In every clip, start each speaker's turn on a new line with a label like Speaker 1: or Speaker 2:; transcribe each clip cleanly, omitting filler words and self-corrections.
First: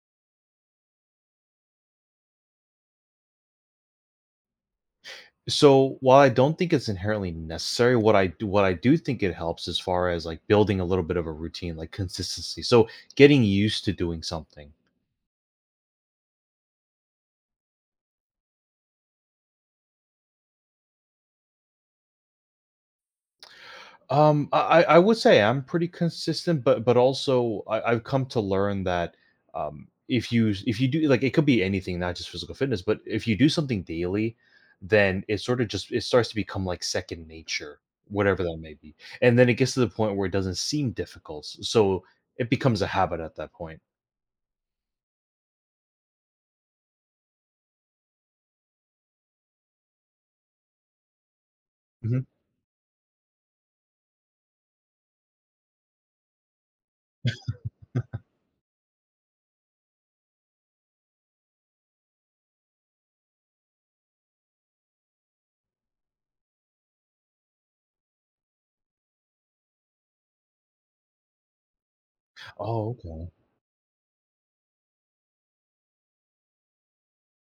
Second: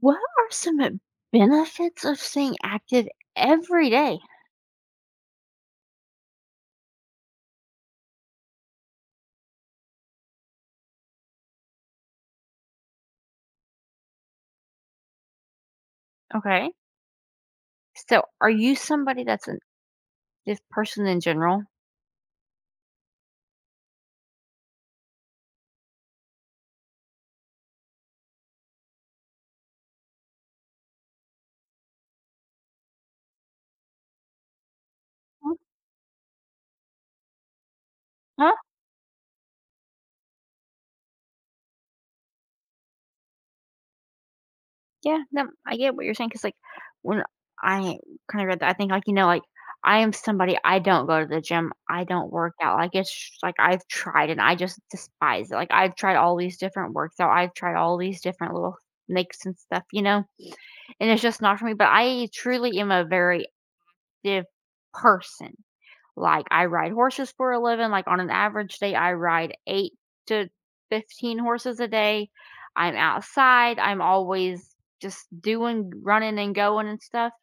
Speaker 1: What are some benefits of staying active every day?
Speaker 2: So while I don't think it's inherently necessary, what I do think it helps as far as like building a little bit of a routine, like consistency. So getting used to doing something.
Speaker 1: Okay. So, are you somebody that's an this person in general?
Speaker 2: I would say I'm pretty consistent, but I've come to learn that if you do like it could be anything, not just physical fitness, but if you do something daily, then it
Speaker 1: Mm.
Speaker 2: sort of just it starts to become like second nature, whatever
Speaker 1: Huh?
Speaker 2: that may be, and then it gets to the point where it doesn't seem difficult, so it becomes a habit at that point.
Speaker 1: Yeah, no, I get what you're saying. Cause like when I kind of read that, I think like like I am somebody. I don't go to the gym. I don't work out. Like like I've tried and I just despise it. Like I've tried all these different workouts. I've tried all these different little makes and stuff, and it's just not for me. But I truly am a very active person. Like, I ride horses for a living, like, on an average day, I ride 8 to 15 horses a day.
Speaker 2: Oh,
Speaker 1: I'm
Speaker 2: okay.
Speaker 1: outside, I'm always just doing running and going and stuff.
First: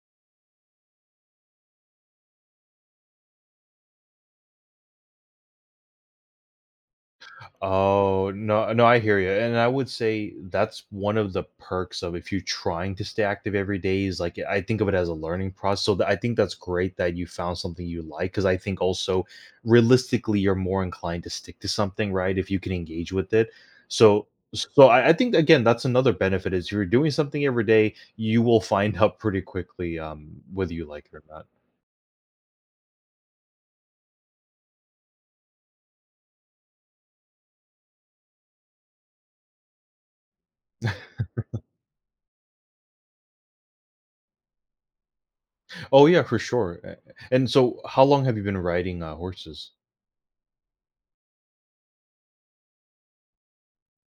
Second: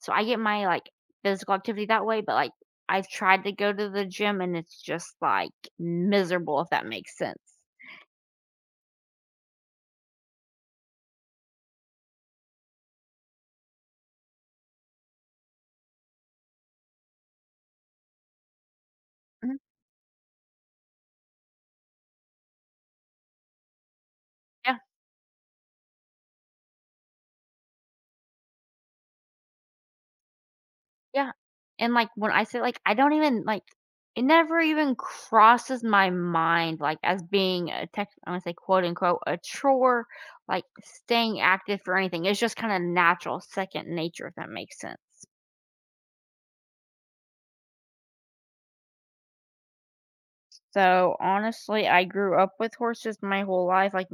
Speaker 1: So I get my, like, physical activity that way, but, like, I've tried to go to the gym, and it's just, like, miserable, if that makes sense.
Speaker 2: Oh, no, no, I hear you. And I would say that's one of the perks of if you're trying to stay active every day is like I think of it as a learning process. So that I think that's great that you found something you like because I think also
Speaker 1: Mhm.
Speaker 2: realistically you're more inclined to stick to something, right? If you can engage with it. So
Speaker 1: Yeah.
Speaker 2: so I think again that's another benefit is you're doing something every day, you will find out pretty quickly whether you like it or
Speaker 1: Yeah,
Speaker 2: not.
Speaker 1: and, like, when I say, like, I don't even, like it never even crosses my mind, like, as being a tech I'm gonna say, quote, unquote, "a chore," like, staying active for anything. It's just kinda natural, second nature, if that makes sense.
Speaker 2: Oh yeah, for sure. And so how long have you been riding horses?
Speaker 1: So, honestly, I grew up with horses my whole life, like,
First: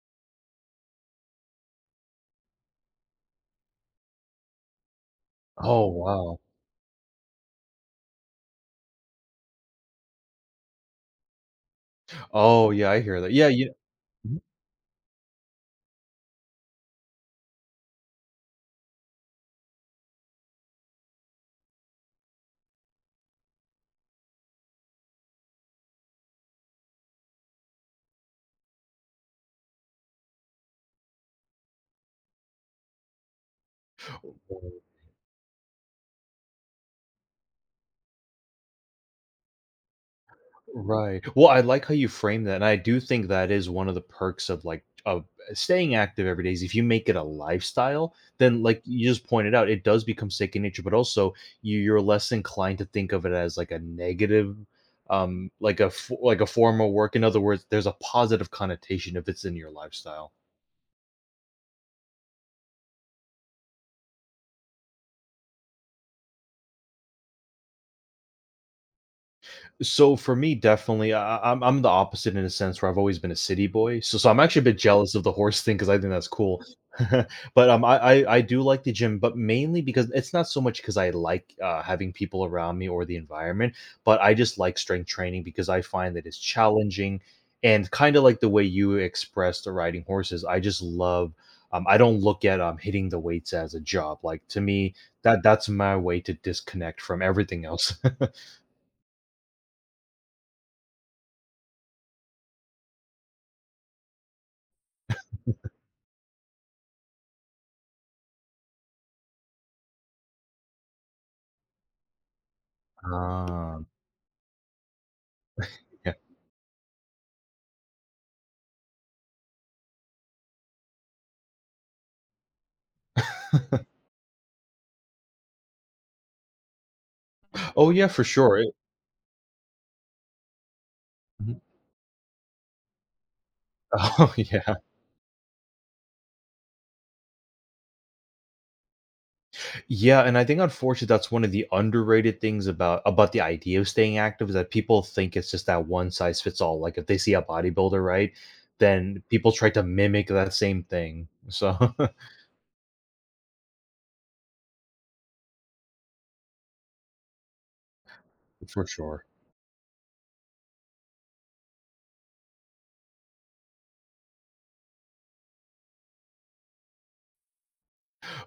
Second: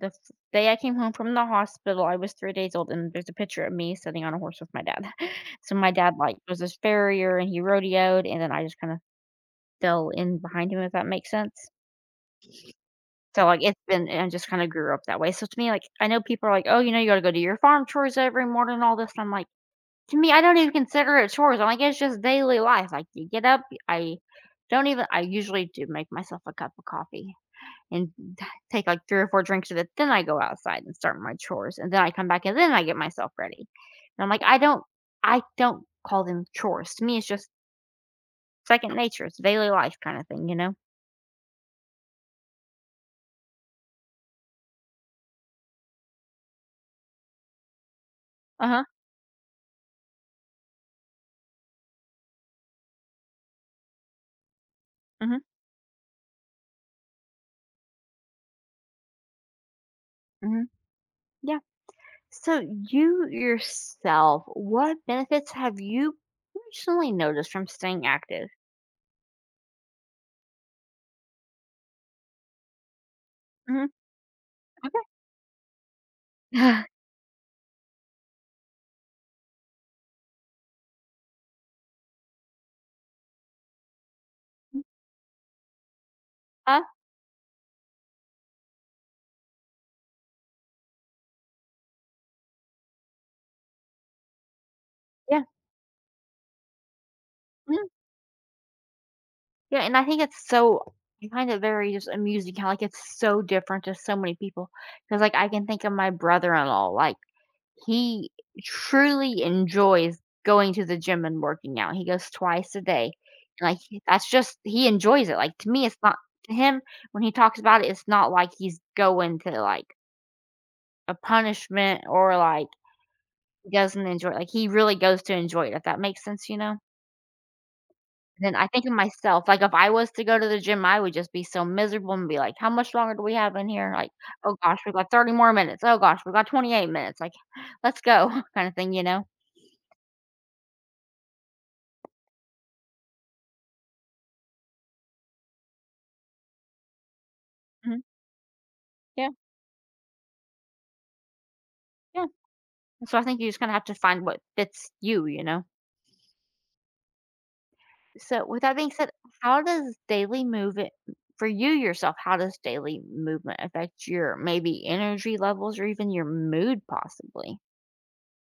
Speaker 1: the f day I came home from the hospital, I was 3 days old, and there's a picture of me sitting on a horse with my dad. So,
Speaker 2: Oh
Speaker 1: my dad, like,
Speaker 2: wow.
Speaker 1: was this farrier, and he rodeoed, and then I just kinda fell in behind him, if that makes sense.
Speaker 2: Oh, yeah, I hear that.
Speaker 1: So,
Speaker 2: Yeah,
Speaker 1: like,
Speaker 2: you
Speaker 1: it's been and I just kinda grew up that way. So, to me, like, I know people are like, "Oh, you know, you gotta go do your farm chores every morning and all this," and I'm like, to me, I don't even consider it chores. I'm like, it's just daily life. Like, you get up, I don't even I usually do make myself a cup of coffee and take, like, 3 or 4 drinks of it, then I go outside and start my chores, and then I come back, and then I get myself ready. And I'm like, I don't call them chores. To me, it's just second nature. It's daily life kinda thing, you know?
Speaker 2: right. Well, I like how you frame that, and I do think that is one of the perks of, like of staying active every day is if you make it a lifestyle, then, like
Speaker 1: Uh-huh.
Speaker 2: you just pointed out, it does become second nature, but also you're less inclined to think of it as, like, a negative,
Speaker 1: Mhm.
Speaker 2: like a f like a form of work. In other words, there's a positive connotation if it's in your lifestyle.
Speaker 1: Mhm. Yeah. So you yourself, what benefits have you personally noticed from staying active?
Speaker 2: So for me, definitely, I'm the opposite in a sense where I've always been a city
Speaker 1: Hmm.
Speaker 2: boy. So I'm actually a bit jealous of the horse thing because I think that's cool.
Speaker 1: Okay.
Speaker 2: But I do like the gym, but mainly because it's not so much because I like having people around me or the environment, but I just like
Speaker 1: Mm.
Speaker 2: strength training because I find that it's
Speaker 1: Uh,
Speaker 2: challenging and kind of like the way you expressed the riding horses. I just love. I don't look at hitting the weights as a job. Like to me,
Speaker 1: yeah,
Speaker 2: that's my way to disconnect from everything
Speaker 1: mhm,
Speaker 2: else.
Speaker 1: yeah, and I think it's so. I find it very just amusing how like it's so different to so many people. Because like I can think of my brother-in-law, like he truly enjoys going to the gym and working out. He goes twice a day, and
Speaker 2: Ah.
Speaker 1: like that's just he enjoys it. Like to me, it's not to him when he talks about it. It's not like he's going to like a punishment or, like, doesn't enjoy it. Like, he really goes to enjoy it, if that makes sense, you know?
Speaker 2: Oh, yeah, for
Speaker 1: Then
Speaker 2: sure,
Speaker 1: I
Speaker 2: it
Speaker 1: think of myself, like, if I was to go to the gym, I would just be
Speaker 2: mhm.
Speaker 1: so miserable and be like, "How much longer do we have in here?" Like,
Speaker 2: Oh,
Speaker 1: "Oh
Speaker 2: yeah.
Speaker 1: gosh, we got 30 more minutes. Oh gosh, we got 28 minutes." Like, "Let's go," kinda thing, you know?
Speaker 2: Yeah, and I think unfortunately that's one of the underrated things about the idea of staying active is that people think it's just that one size fits all, like, if they see a
Speaker 1: Mhm.
Speaker 2: bodybuilder, right, then
Speaker 1: Yeah,
Speaker 2: people try to mimic that same thing, so
Speaker 1: yeah. So I think you just kinda have to find what fits you, you know? So with that
Speaker 2: for
Speaker 1: being said,
Speaker 2: sure.
Speaker 1: how does daily movement for you yourself, how does daily movement affect your maybe energy levels or even your mood possibly?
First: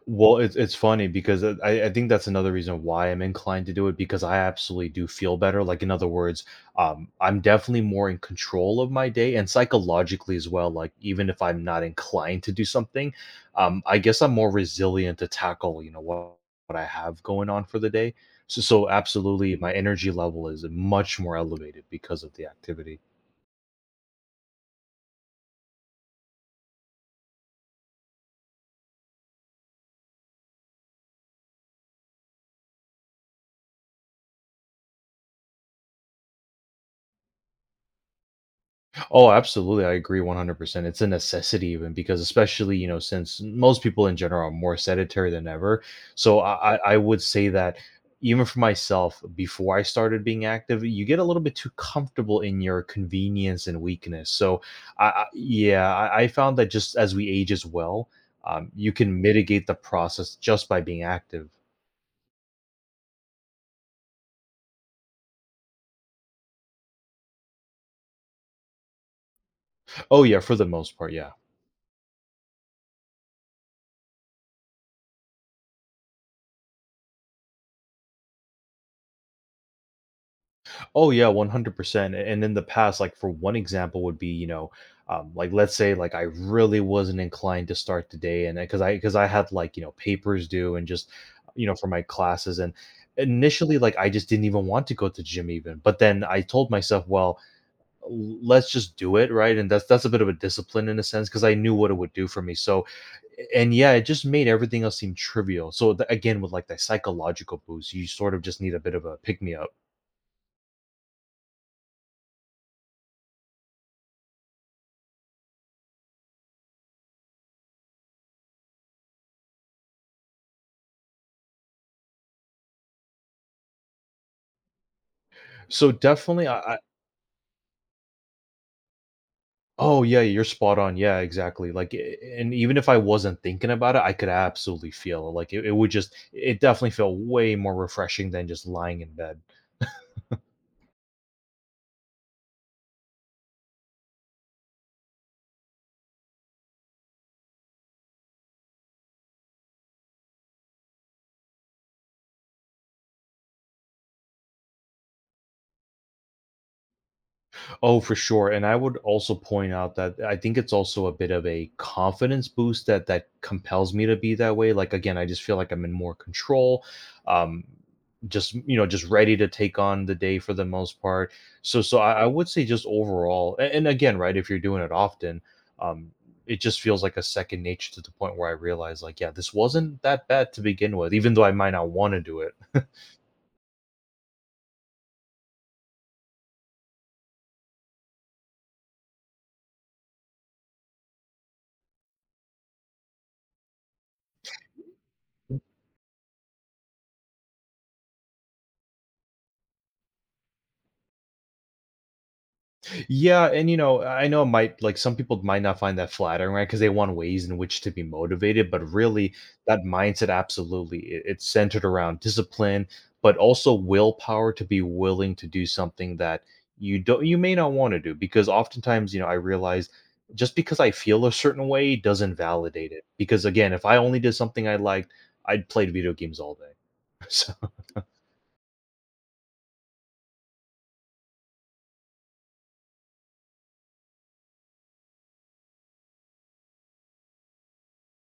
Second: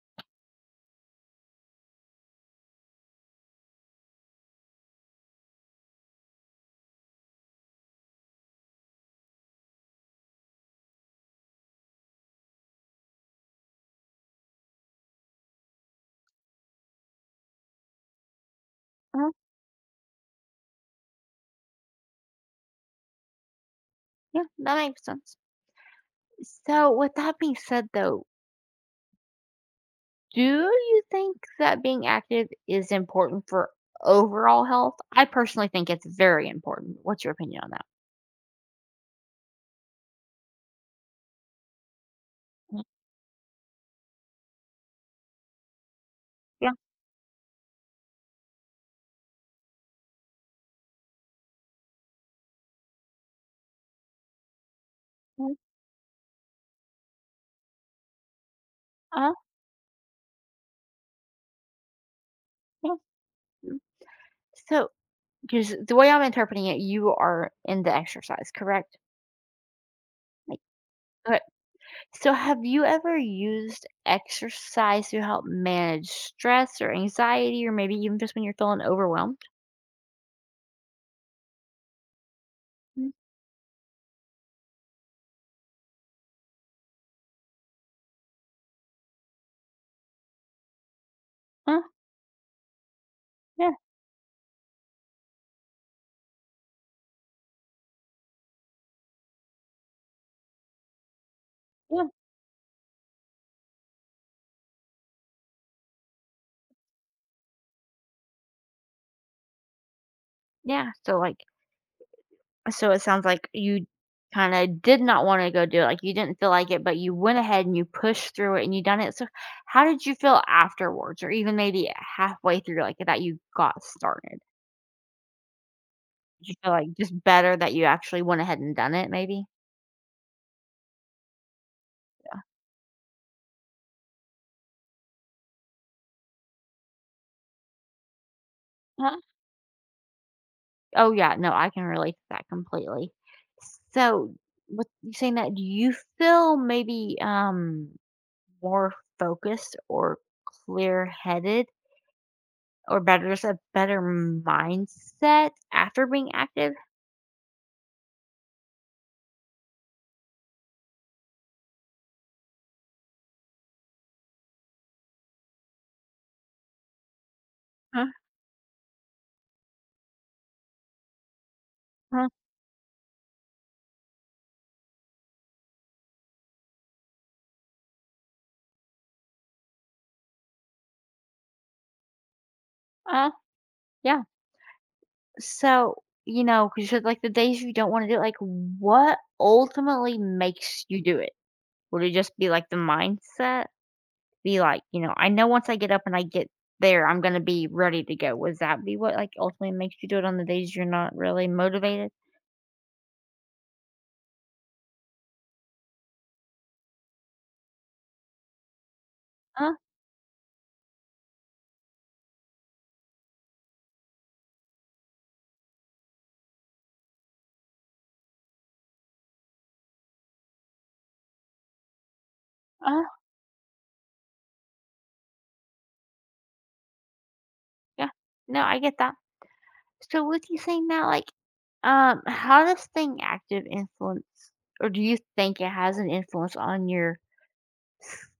Speaker 2: Well, it's funny because I think that's another reason why I'm inclined to do it because I absolutely do feel better. Like in other words, I'm definitely more in control of my day and psychologically as well. Like even if I'm not inclined to do something, I guess I'm more resilient to tackle you know what I have going on for the day. So
Speaker 1: Uh-huh.
Speaker 2: absolutely, my energy level is much more elevated because of the activity.
Speaker 1: Yeah, that makes sense. So, with that being said, though, do you think that being active is important for overall health? I personally think it's very important. What's your opinion on that?
Speaker 2: Oh, absolutely. I agree 100%. It's a necessity even because especially,
Speaker 1: Mhm.
Speaker 2: you know, since most people in general are more sedentary than ever. So
Speaker 1: Yeah.
Speaker 2: I I I would say that even for myself, before I started being active, you get a little bit too comfortable in your convenience and weakness. So I
Speaker 1: Mm.
Speaker 2: yeah, I found that just as we age as well, you can
Speaker 1: Uh-huh.
Speaker 2: mitigate the process just by being active.
Speaker 1: Yeah. Mm. So, because the way I'm interpreting it, you are into exercise, correct?
Speaker 2: Oh yeah, for
Speaker 1: Like,
Speaker 2: the most part, yeah.
Speaker 1: okay. So, have you ever used exercise to help manage stress or anxiety, or maybe even just when you're feeling overwhelmed?
Speaker 2: Oh yeah, 100%. And in the past,
Speaker 1: Mm.
Speaker 2: like for one example would be, you know, like let's say like I really wasn't inclined to start the day and because I had like, you know, papers due and just, you know,
Speaker 1: Uh,
Speaker 2: for my classes and
Speaker 1: yeah.
Speaker 2: initially like I just didn't even want to go to gym even. But then I told myself, well, let's just do it, right? And that's a bit of a discipline in a sense because I knew what it
Speaker 1: Yeah.
Speaker 2: would do for me. So and yeah, it just made everything else seem trivial. So again, with like that psychological boost, you sort of just need a bit of a pick me up.
Speaker 1: Yeah. So, like, so it sounds like you kinda did not wanna go do it, like, you didn't feel like it, but you went ahead and you pushed through it and you done it. So how did you feel afterwards or even maybe halfway through, like, that you got started?
Speaker 2: So definitely,
Speaker 1: Did you feel,
Speaker 2: I,
Speaker 1: like, just better that you actually went ahead and done it maybe?
Speaker 2: Oh, yeah, you're spot on. Yeah, exactly. Like, and even if I wasn't thinking about it, I could absolutely feel it. Like, it would just, it definitely felt way more refreshing than just lying in
Speaker 1: Huh.
Speaker 2: bed.
Speaker 1: Oh, yeah, no, I can relate to that completely. So with you saying that, do you feel maybe, more focused or clear-headed or better just a better mindset after being active.
Speaker 2: Oh, for sure. And I would also point out that I think it's also a bit of a confidence boost that compels me to be that way. Like again, I just feel like I'm in more control. Um
Speaker 1: Uh,
Speaker 2: just you know just ready to take on the day for the most part so I
Speaker 1: uh,
Speaker 2: would say just overall and, again right if you're doing it often um it just feels like a second nature to the point where I realize like yeah this wasn't that bad to begin with even though I might not want to do it
Speaker 1: uh, yeah. So, 'cause just, like, the days you don't wanna do it, like, what ultimately makes you do it? Would it just be, like, the mindset? Be like, "I know once I get up and I get there, I'm gonna be ready to go." Would that be what, like, ultimately makes you do it on the days you're not really motivated?
Speaker 2: Yeah, and you know, I know it might like some people might not find that flattering, right? Because they want ways in which to be motivated, but really
Speaker 1: Uh,
Speaker 2: that mindset absolutely it's centered around discipline, but also willpower to be willing to do something that you may not want to do because oftentimes, you know, I realize just because I feel a certain way doesn't validate
Speaker 1: uh,
Speaker 2: it. Because again, if I only did something I liked, I'd played video games all day. So
Speaker 1: yeah. No, I get that. So with you saying that, like, how does staying active influence, or do you think it has an influence on your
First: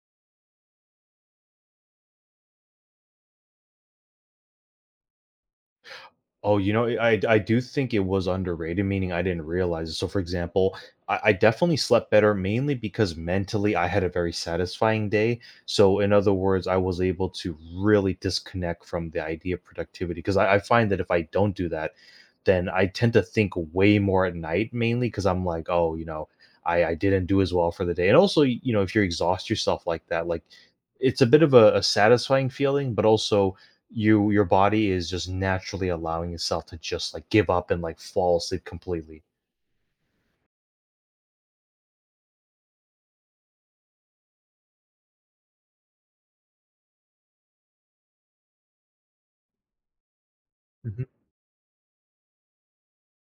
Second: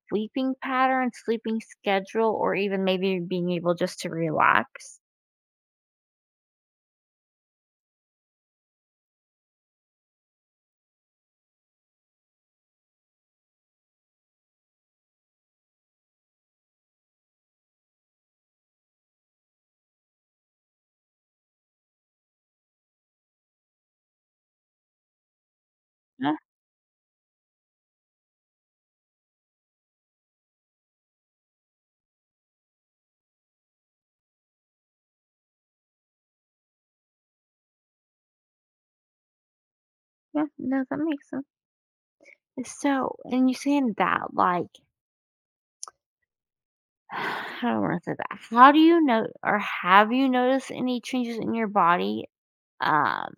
Speaker 1: sleeping pattern, sleeping schedule, or even maybe being able just to relax?
Speaker 2: oh, you know, I do think it was underrated, meaning I didn't realize it. So, for example, I definitely slept better mainly because mentally I had a very satisfying day. So, in other words, I was able to really disconnect from the idea of productivity because I find that if I don't do that, then I tend to think way more at night mainly because I'm like, oh, you know,
Speaker 1: Yeah,
Speaker 2: I didn't do as well for the day. And also, you know, if you exhaust yourself like that, like it's a bit of a satisfying feeling, but also your body is just naturally allowing itself to just like give up and like fall asleep completely.
Speaker 1: yeah, no, that makes sense. So, and you saying that, like, how do I want to say that? How do you know, or have you noticed any changes in your body? Um,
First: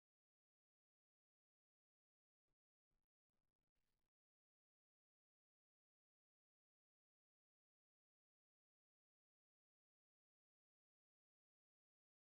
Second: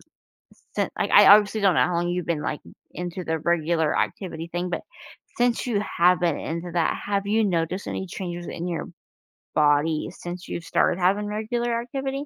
Speaker 1: since like I obviously don't know how long you've been like into the regular activity thing, but since you have been into that, have you noticed any changes in your body since you've started having regular activity?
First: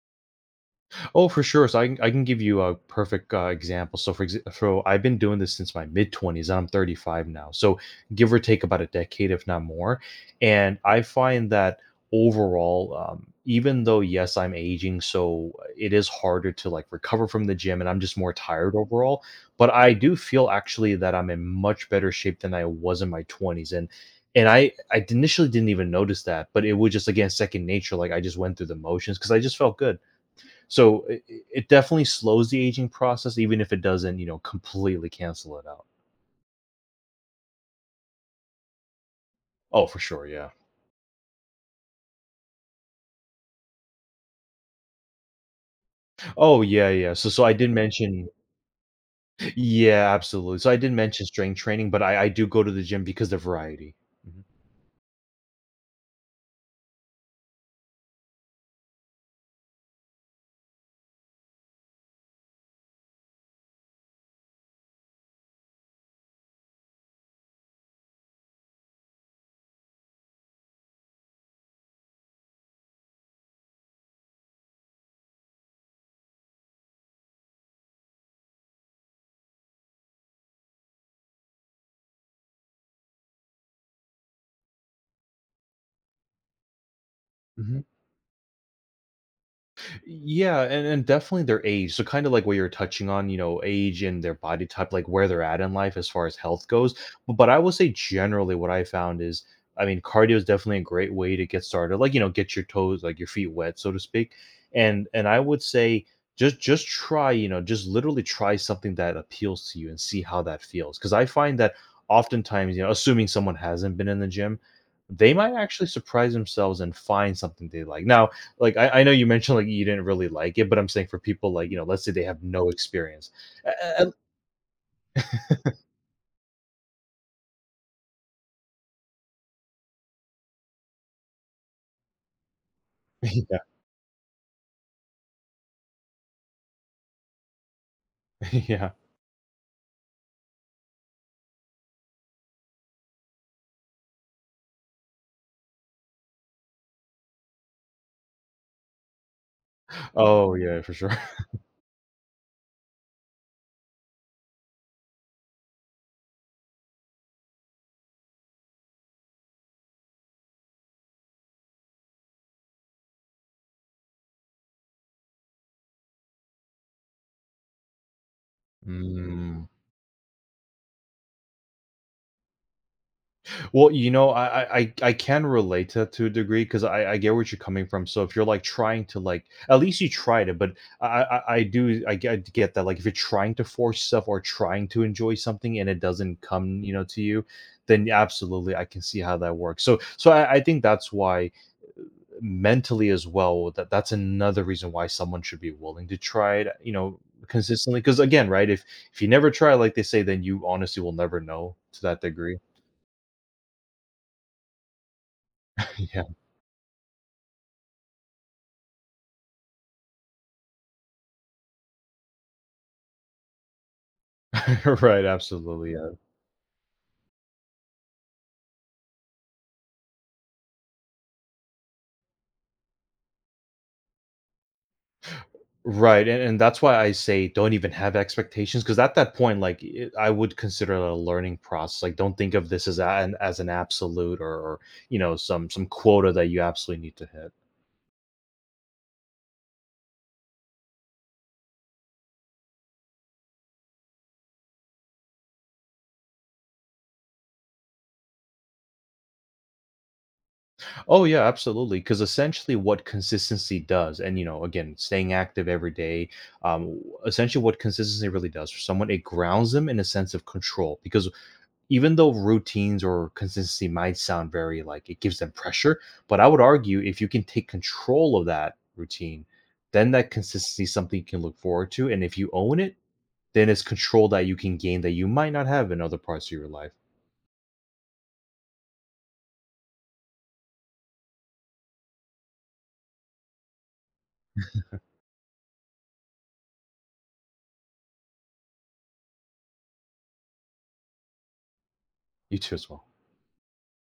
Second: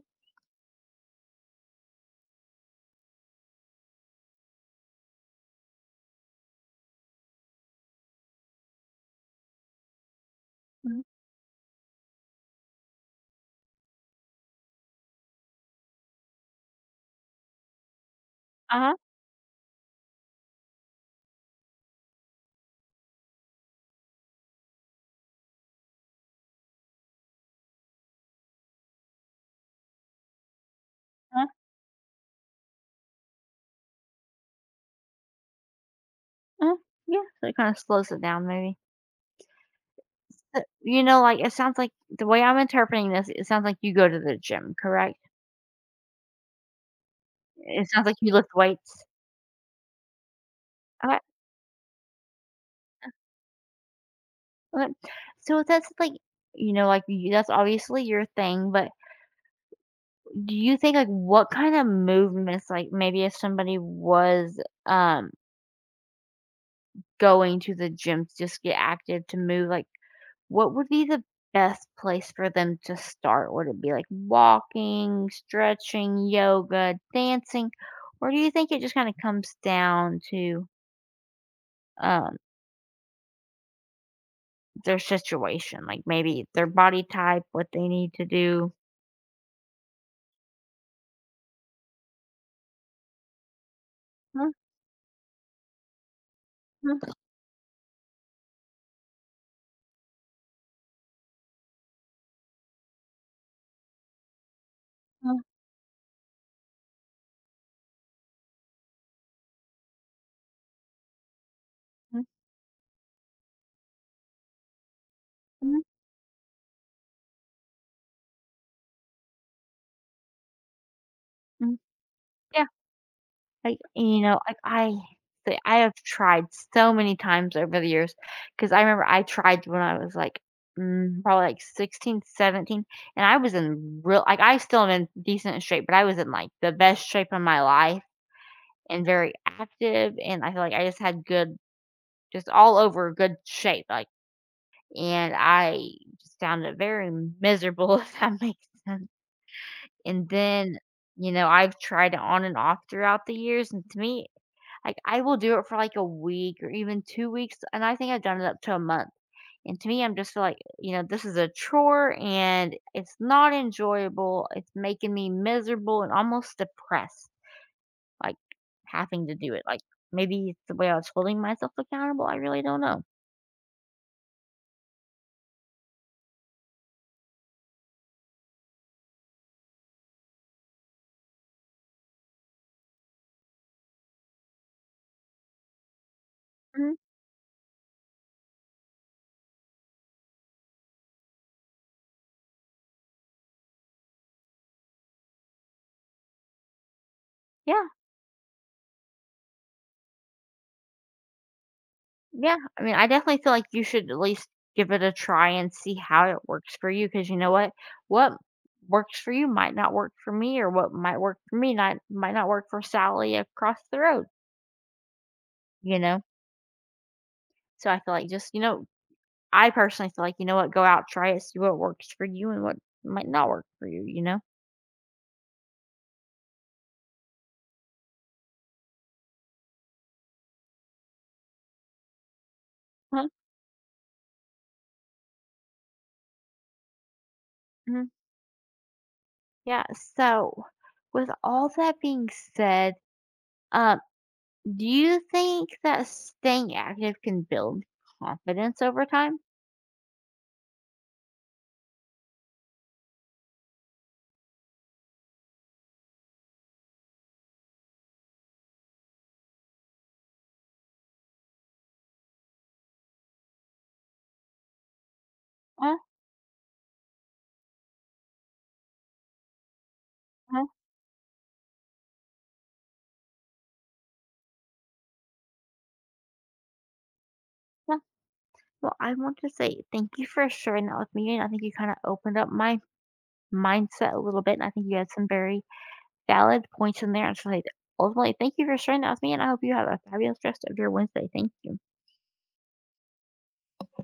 Speaker 2: Oh, for sure. So I can give you a perfect example. So for example, so I've been doing this since my mid 20s and I'm 35 now. So give or take about a decade, if not more. And I
Speaker 1: Mhm.
Speaker 2: find that overall, even though yes, I'm aging, so it is harder to like recover from the gym and I'm just more tired
Speaker 1: Uh-huh.
Speaker 2: overall, but I do feel actually that I'm in much better shape than I was in my 20s. And and I initially didn't even notice that, but it was just again second nature. Like I just went through the motions because I just felt good. So it,
Speaker 1: Uh-huh.
Speaker 2: it definitely slows the aging process, even if it doesn't, you know, completely cancel it out.
Speaker 1: Uh-huh. Yeah. So it kind of slows it down maybe.
Speaker 2: Oh, for sure, yeah.
Speaker 1: So, like it sounds like the way I'm interpreting this, it sounds like you go to the gym, correct?
Speaker 2: Oh, yeah, yeah.
Speaker 1: It sounds like you lift weights.
Speaker 2: Yeah, absolutely. So I did
Speaker 1: Okay.
Speaker 2: mention strength training, but I do go to the gym because the variety.
Speaker 1: Okay. So that's like like you, that's obviously your thing, but do you think, like, what kind of movements, like, maybe if somebody was, um, going to the gym to just get active to move, like, what would be the best place for them to start? Would it be, like, walking, stretching, yoga, dancing? Or do you think it just kinda comes down to, um, their situation, like, maybe their body type, what
Speaker 2: Mhm.
Speaker 1: they need to do?
Speaker 2: Yeah, and definitely their age. So kind of like what you're touching on, you know, age and their
Speaker 1: Mhm,
Speaker 2: body type, like where they're at in life as far as health goes.
Speaker 1: mhm,
Speaker 2: But I will say generally what I found is, I mean, cardio is definitely a great way to get started. Like, you know, get your toes, like your feet wet, so to speak. And I would say just try, you know, just literally try something that appeals to you and see how that feels. Because I find that oftentimes, you know, assuming someone hasn't been in the gym, they might
Speaker 1: mhm,
Speaker 2: actually surprise themselves and find something they like. Now, like I know you mentioned like you didn't really like it, but I'm saying for people like
Speaker 1: mhm.
Speaker 2: you know, let's say they have no experience. Uh,
Speaker 1: Like,
Speaker 2: uh,
Speaker 1: like, I say I have tried so many times over the years. Because I remember I tried when I was, like, probably, like, 16, 17, and I was
Speaker 2: yeah,
Speaker 1: in real like, I still am in decent shape, but I was in, like, the best shape of my life
Speaker 2: yeah.
Speaker 1: and very active, and I feel like I just had good just all over good shape, like, and I just found it very miserable, if that makes sense, and
Speaker 2: Oh
Speaker 1: then,
Speaker 2: yeah, for sure.
Speaker 1: I've tried it on and off throughout the years, and to me like I will do it for like a week or even 2 weeks, and I think I've done it up to a month. And to me, I'm just like, this is a chore and it's not enjoyable. It's making me miserable and almost depressed, like having to do it.
Speaker 2: Mm.
Speaker 1: Like maybe it's the way I was holding myself accountable. I really don't know.
Speaker 2: Well, you know, I can relate to that to a degree because I get where you're coming from. So if you're like trying to like, at least you tried it. But I do I get that like if you're trying to force stuff or trying to enjoy something and it doesn't come you
Speaker 1: Mhm.
Speaker 2: know to you, then yeah, absolutely I can see how that works. So I think that's why mentally as well that's another reason why someone should be willing to try it you know
Speaker 1: Yeah.
Speaker 2: consistently because again right if you never try like they say then you honestly will never know to that degree
Speaker 1: Yeah, I mean, I definitely feel like you should at least give it a try and see
Speaker 2: yeah
Speaker 1: how it works for you because you know what? What works for you might not work for me, or what might work for me not might not work for Sally across the road,
Speaker 2: right absolutely
Speaker 1: you
Speaker 2: yeah.
Speaker 1: know? So I feel like just, I personally feel like, you know what, go out, try it, see what works for you and what might not work for you, you know?
Speaker 2: Right and that's why I say don't even have expectations because at that point I would consider it a learning process like don't think of this as
Speaker 1: Huh?
Speaker 2: an absolute or you know some quota that you absolutely need to hit
Speaker 1: Mhm. Yeah. So with all that being said, um, do you think that staying active can build confidence over time?
Speaker 2: oh yeah, absolutely. Because essentially, what consistency does, and you know, again, staying active every day, um, essentially, what consistency really does for someone, it grounds them in a sense of control. Because even though routines or consistency might sound very like it gives them
Speaker 1: Uh-huh.
Speaker 2: pressure, but I would argue if you can take control of that routine, then that consistency is something you can look forward to, and if you own it, then it's control that you can gain that you might not have in other parts of your life.
Speaker 1: Yeah, well, I want to say thank you for sharing that with me, and I think you kind of opened up my mindset a little bit, and I think you had some very valid points in there. And so, like, ultimately, thank you for sharing that with me, and I hope you have a fabulous rest of your Wednesday. Thank you.
Speaker 2: You too, as well.